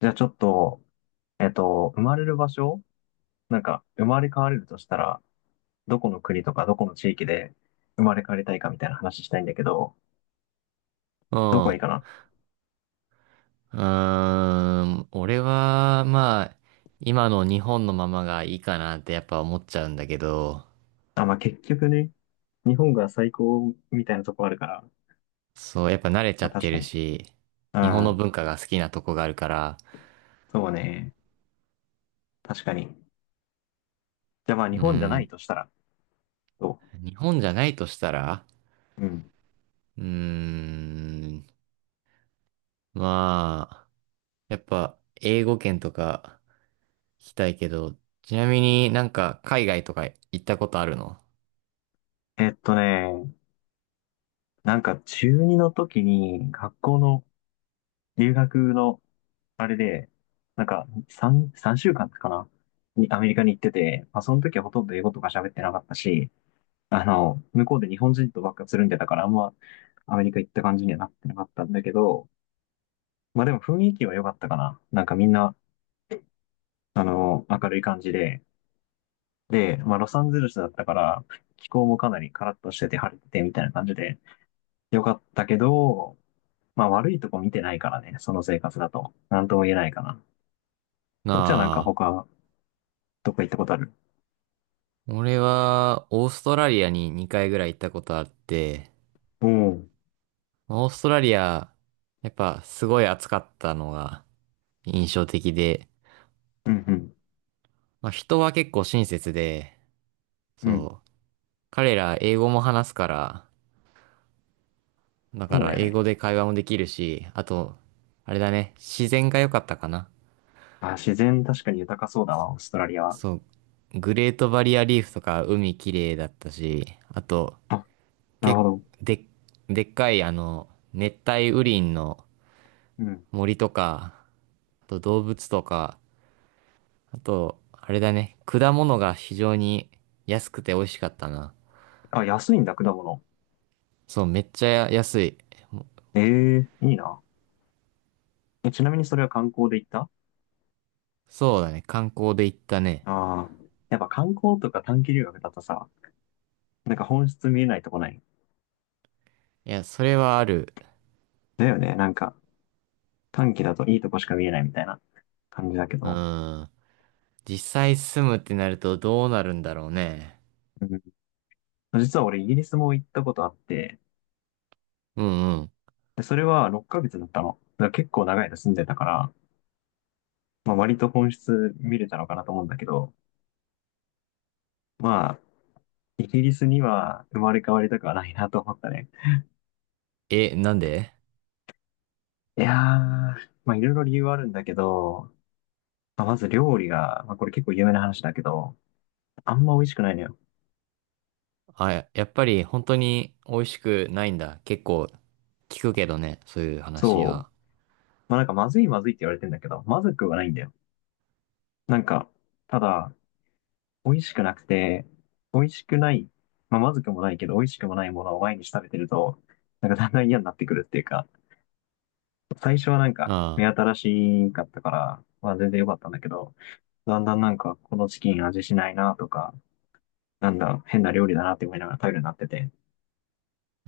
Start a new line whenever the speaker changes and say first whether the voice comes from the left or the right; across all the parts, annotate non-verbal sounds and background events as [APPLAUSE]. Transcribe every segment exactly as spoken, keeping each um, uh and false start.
left: じゃあちょっと、えっと、生まれる場所なんか、生まれ変われるとしたら、どこの国とかどこの地域で生まれ変わりたいかみたいな話したいんだけど、
right: う
left: どこ
right: ん。
left: がいいか
right: う
left: な？
right: ーん。俺は、まあ、今の日本のままがいいかなってやっぱ思っちゃうんだけど、
left: あ、まあ、結局ね、日本が最高みたいなとこあるから、
right: そう、やっぱ慣れちゃ
left: まあ、
right: っ
left: 確
right: て
left: か
right: る
left: に。
right: し、
left: う
right: 日本の文
left: ん、
right: 化が好きなとこがあるから、
left: そうね。確かに。じゃあまあ、日
right: う
left: 本じゃない
right: ん、
left: としたら、ど
right: 日本じゃないとしたら、
left: ううん。
right: うーん、まあ、やっぱ英語圏とか行きたいけど、ちなみになんか海外とか行ったことあるの？
left: えっとね、なんか中二の時に学校の留学のあれで、なんか、さん、三週間かんかなにアメリカに行ってて、まあ、その時はほとんど英語とか喋ってなかったし、あの、向こうで日本人とばっかつるんでたから、あんまアメリカ行った感じにはなってなかったんだけど、まあでも雰囲気は良かったかな。なんかみんな、あの、明るい感じで、で、まあロサンゼルスだったから、気候もかなりカラッとしてて晴れててみたいな感じで、良かったけど、まあ悪いとこ見てないからね、その生活だと。なんとも言えないかな。なんか
right: な
left: 他、どっか行ったことある？
right: あ、俺はオーストラリアににかいぐらい行ったことあって、
left: おお。
right: オーストラリア、やっぱすごい暑かったのが印象的で、
left: うんう
right: まあ、人は結構親切で、
left: ん。うん。
right: そう、彼ら英語も話すから、だ
left: そ
right: か
left: うだ
right: ら
left: よ
right: 英語
left: ね。
right: で会話もできるし、あと、あれだね、自然が良かったかな。
left: あ、自然確かに豊かそうだわ、オーストラリアは。
right: そう、グレートバリアリーフとか海綺麗だったし、あと、
left: あ、なるほ
right: け、
left: ど。
right: で、でっかいあの、熱帯雨林の
left: うん。
right: 森とか、あと動物とか、あと、あれだね。果物が非常に安くて美味しかったな。
left: あ、安いんだ、果物。
right: そう、めっちゃ安い。もう
left: ええ、いいな。えちなみにそれは観光で行った？
right: そうだね。観光で行ったね。
left: ああー。やっぱ観光とか短期留学だとさ、なんか本質見えないとこない？
right: いや、それはある。
left: だよね。なんか短期だといいとこしか見えないみたいな感じだけ
right: う
left: ど。
right: ーん。実際住むってなるとどうなるんだろうね。
left: うん。実は俺イギリスも行ったことあって、
right: うんうん。
left: で、それはろっかげつだったの。だから結構長い間住んでたから、まあ割と本質見れたのかなと思うんだけど、まあ、イギリスには生まれ変わりたくはないなと思ったね。
right: え、なんで？
left: いやー、まあいろいろ理由はあるんだけど、まあ、まず料理が、まあこれ結構有名な話だけど、あんま美味しくないのよ。
right: あ、ややっぱり本当に美味しくないんだ。結構聞くけどね。そういう話
left: そう。
right: は。
left: まあなんかまずいまずいって言われてんだけど、まずくはないんだよ。なんか、ただ、美味しくなくて、美味しくない、まあまずくもないけど、美味しくもないものを毎日食べてると、なんかだんだん嫌になってくるっていうか、最初はなんか目
right: あ
left: 新しかったから、まあ全然良かったんだけど、だんだんなんかこのチキン味しないなとか、なんだ、変な料理だなって思いながら食べるようになってて、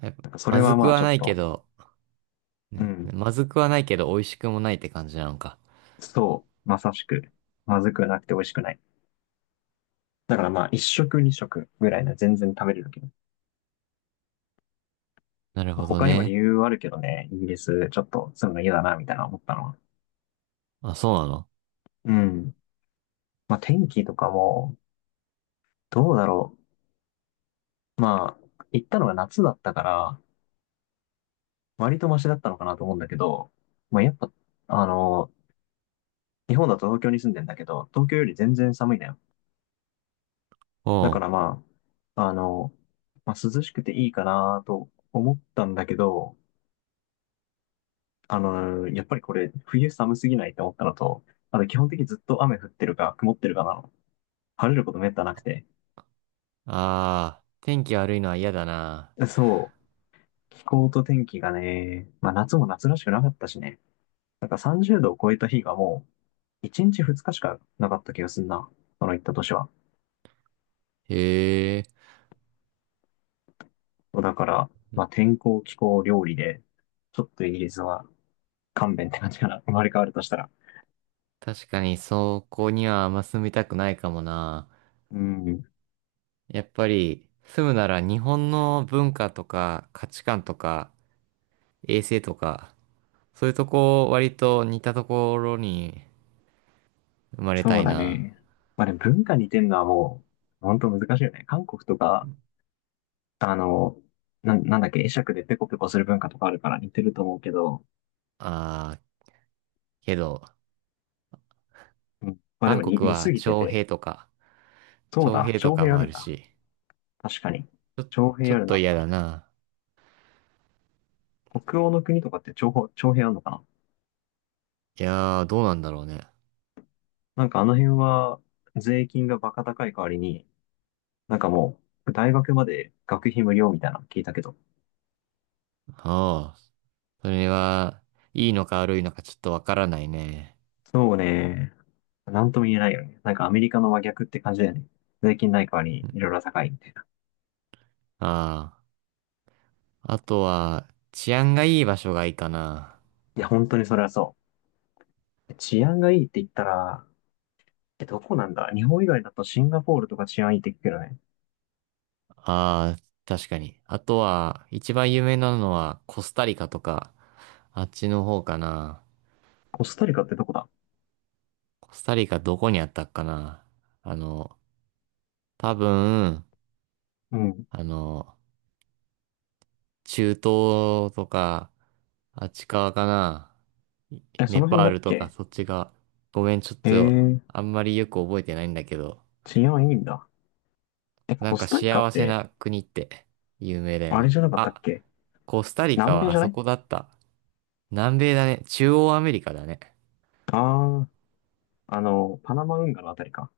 right: あ。やっぱ
left: なんかそれ
right: まず
left: は
right: く
left: まあち
right: は
left: ょっ
right: ないけ
left: と、
right: ど、
left: う
right: ね。
left: ん、
right: まずくはないけど美味しくもないって感じなのか。
left: そう、まさしく、まずくなくて美味しくない。だからまあ一食二食ぐらいなら全然食べれるけど、
right: なる
left: まあ、
right: ほど
left: 他にも理
right: ね。
left: 由はあるけどね、イギリスちょっと住むの嫌だなみたいな思ったのは。
right: あ、そうなの？
left: うん。まあ天気とかも、どうだろう。まあ、行ったのが夏だったから、割とマシだったのかなと思うんだけど、まあやっぱ、あの、日本だと東京に住んでんだけど、東京より全然寒いね。だ
right: お
left: から
right: う。
left: まあ、あの、まあ、涼しくていいかなと思ったんだけど、あの、やっぱりこれ冬寒すぎないと思ったのと、あと基本的にずっと雨降ってるか曇ってるかなの。晴れることめったなくて。
right: ああ、天気悪いのは嫌だな。
left: そう、気候と天気がね、まあ夏も夏らしくなかったしね。なんかさんじゅうどを超えた日がもういちにちふつかしかなかった気がすんな。その行った年は。
right: へえ。
left: だから、まあ天候、気候、料理で、ちょっとイギリスは勘弁って感じかな。生まれ変わるとしたら。
right: 確かにそこにはあんま住みたくないかもな。
left: うん。
right: やっぱり住むなら日本の文化とか価値観とか衛生とか、そういうとこ割と似たところに生まれた
left: そう
right: い
left: だ
right: な。
left: ね。まあでも文化似てんのはもう、本当難しいよね。韓国とか、あの、な、なんだっけ、会釈でペコペコする文化とかあるから似てると思うけど、
right: ああ、けど、
left: うん、まあでも
right: 韓
left: に
right: 国
left: 似
right: は
left: すぎて
right: 徴
left: て、
right: 兵とか、
left: そう
right: 徴
left: だ、
right: 兵と
left: 徴
right: か
left: 兵あ
right: もあ
left: るん
right: る
left: だ。
right: し、
left: 確かに。
right: ちょ、
left: 徴兵
right: ちょ
left: あ
right: っ
left: るな、
right: と
left: 確
right: 嫌だ
left: か
right: な。
left: に。北欧の国とかって徴兵、徴兵あるのかな？
right: いやー、どうなんだろうね。
left: なんかあの辺は、税金がバカ高い代わりに、なんかもう、大学まで学費無料みたいなの聞いたけど、
right: ああ。それは、いいのか悪いのかちょっとわからないね。
left: そうね。なんとも言えないよね。なんかアメリカの真逆って感じだよね。税金ない代わりにいろいろ高いみたいな。
right: ああ。あとは、治安がいい場所がいいかな。
left: いや、本当にそれはそう。治安がいいって言ったら、え、どこなんだ？日本以外だとシンガポールとか治安いいって聞くけどね。
right: ああ、確かに。あとは、一番有名なのは、コスタリカとか、あっちの方かな。
left: コスタリカってどこだ？
right: コスタリカどこにあったっかな。あの、多分、
left: うん。
right: あの、中東とか、あっち側かな。い
left: え、そ
right: ネ
left: の辺
right: パ
left: だ
right: ー
left: っ
right: ルとか
left: け？
right: そっち側。ごめん、ちょっ
left: え
right: と、
left: ー、
right: あんまりよく覚えてないんだけど。
left: 治安いいんだ。え、
right: な
left: コ
right: ん
left: ス
right: か
left: タリカっ
right: 幸せ
left: て、
right: な国って有名だよ
left: あれ
right: ね。
left: じゃなかったっ
right: あ、
left: け？
right: コスタリカ
left: 南米
right: は
left: じ
right: あ
left: ゃな
right: そ
left: い？
right: こだった。南米だね。中央アメリカだね。
left: ああー、あの、パナマ運河のあたりか。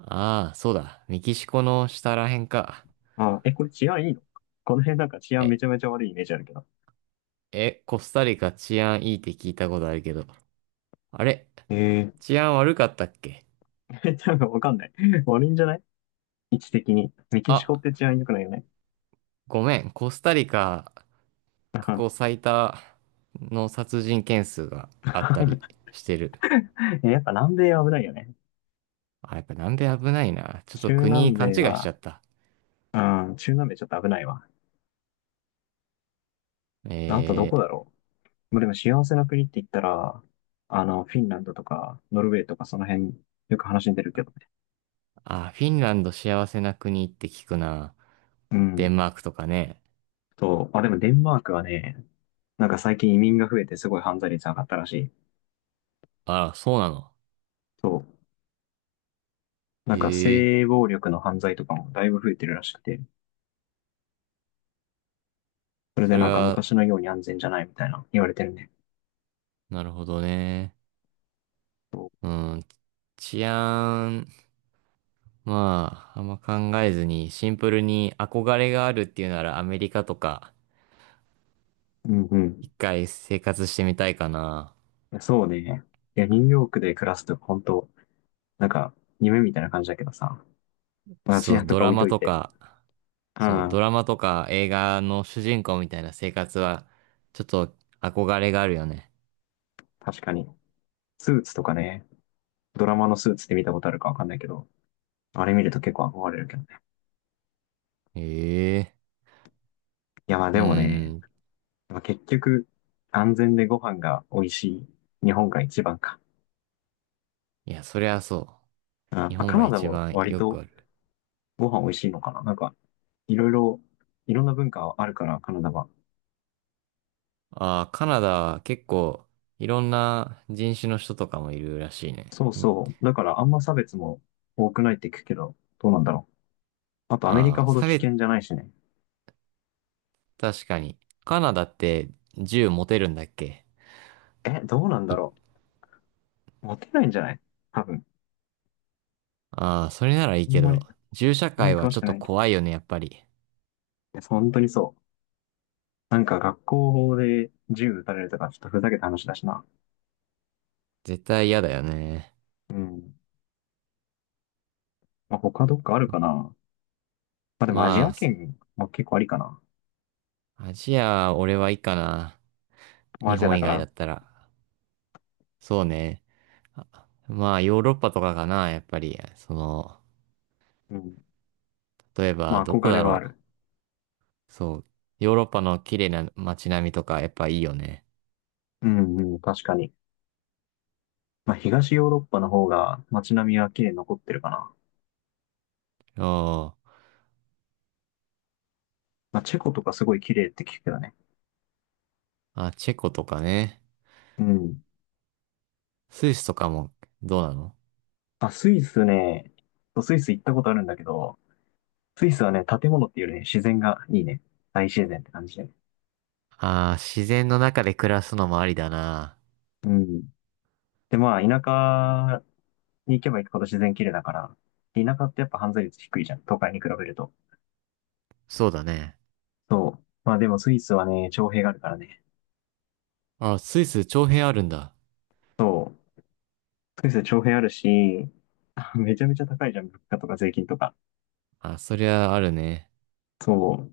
right: ああ、そうだ。メキシコの下らへんか。
left: あー、え、これ治安いいの？この辺なんか治安め
right: え、
left: ちゃめちゃ悪いイメージあるけど。
right: え、コスタリカ治安いいって聞いたことあるけど。あれ？
left: え
right: 治安悪かったっけ？
left: え、多分わかんない。悪いんじゃない？位置的に。メキシ
right: あ、
left: コって治安良くないよね。
right: ごめん。コスタリカ
left: う
right: 過
left: ん。
right: 去最多の殺人件数があったり
left: [LAUGHS]
right: してる。
left: やっぱ南米は危ないよね。
right: あ、やっぱ南米危ないな。ちょっと
left: 中南
right: 国勘
left: 米
right: 違いしち
left: は、
right: ゃった。
left: うん、中南米ちょっと危ないわ。あとど
right: え
left: こ
right: ー。
left: だろう。まあでも幸せな国って言ったら、あの、フィンランドとか、ノルウェーとかその辺、よく話に出るけどね。
right: あ、フィンランド幸せな国って聞くな。
left: う
right: デ
left: ん。
right: ンマークとかね。
left: そう。あ、でもデンマークはね、なんか最近移民が増えてすごい犯罪率上がったらしい。
right: あ、そうなの。
left: そう。なんか
right: ええ、
left: 性暴力の犯罪とかもだいぶ増えてるらしくて、それ
right: そ
left: で
right: れ
left: なんか
right: は、
left: 昔のように安全じゃないみたいな言われてるね。
right: なるほどね。
left: う
right: うん。治安、まあ、あんま考えずに、シンプルに憧れがあるっていうならアメリカとか、
left: んうん。い
right: 一回生活してみたいかな。
left: や、そうね。いや、ニューヨークで暮らすと本当、なんか、夢みたいな感じだけどさ。まあ、
right: そ
left: 治安
right: う、
left: と
right: ド
left: か
right: ラ
left: 置い
right: マ
left: とい
right: と
left: て。
right: か、
left: う
right: そう、ド
left: ん。
right: ラマとか映画の主人公みたいな生活は、ちょっと憧れがあるよね。
left: 確かに。スーツとかね、ドラマのスーツって見たことあるかわかんないけど、あれ見ると結構憧れるけどね。
right: ええ、
left: いや、まあ
right: う
left: でもね、
right: ん。
left: まあ、結局、安全でご飯が美味しい日本が一番か。
right: いや、そりゃそう。
left: うん。ま
right: 日
left: あ、
right: 本
left: カ
right: が
left: ナダ
right: 一
left: も
right: 番
left: 割
right: よく
left: と
right: ある。
left: ご飯美味しいのかな。なんか、いろいろ、いろんな文化あるから、カナダは。
right: ああ、カナダは結構いろんな人種の人とかもいるらしいね。
left: そうそう。だからあんま差別も多くないって聞くけど、どうなんだろう。あとアメリ
right: あ
left: カ
right: あー、
left: ほど
right: 差
left: 危
right: 別、
left: 険じゃないしね。
right: 確かに。カナダって銃持てるんだっけ？
left: え、どうなんだ
right: い
left: ろう。モテないんじゃない？多分。
right: ああ、それならいい
left: あん
right: け
left: まり、
right: ど、銃社
left: あんま
right: 会
left: り
right: は
left: 詳し
right: ちょっ
left: く
right: と
left: ないけど。い
right: 怖いよね、やっぱり。
left: や、本当にそう。なんか学校法で銃撃たれるとか、ちょっとふざけた話だしな。
right: 絶対嫌だよね。
left: うん。まあ、他どっかあるかな。まあ、でもアジ
right: ま
left: ア
right: あ、そ
left: 圏も結構ありかな。
right: アジア、俺はいいかな。
left: まあア
right: 日
left: ジアだ
right: 本以
left: か
right: 外だ
left: ら。
right: ったら。そうね。あまあ、ヨーロッパとかかな、やっぱり。その、
left: うん。
right: 例え
left: ま
right: ば、
left: あ、
right: どこ
left: 憧れ
right: だ
left: はあ
right: ろ
left: る。
right: う。そう。ヨーロッパの綺麗な街並みとかやっぱいいよね。
left: うんうん、確かに。まあ、東ヨーロッパの方が街並みは綺麗に残ってるかな。
right: おー。
left: まあ、チェコとかすごい綺麗って聞くけどね。
right: あ、チェコとかね。
left: うん。
right: スイスとかもどうなの？
left: あ、スイスね、スイス行ったことあるんだけど、スイスはね、建物っていうよりね、自然がいいね。大自然って感じで。
right: ああー、自然の中で暮らすのもありだな。
left: うん。で、まあ、田舎に行けば行くほど自然綺麗だから、田舎ってやっぱ犯罪率低いじゃん。都会に比べると。
right: そうだね。
left: そう。まあでもスイスはね、徴兵があるからね。
right: あ、スイス長編あるんだ。
left: そう。スイスは徴兵あるし、[LAUGHS] めちゃめちゃ高いじゃん。物価とか税金とか。
right: あ、そりゃあるね。
left: そう。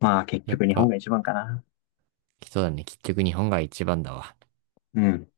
left: まあ結
right: やっ
left: 局日本
right: ぱ、
left: が一番かな。
right: 人だね。結局日本が一番だわ。
left: うん。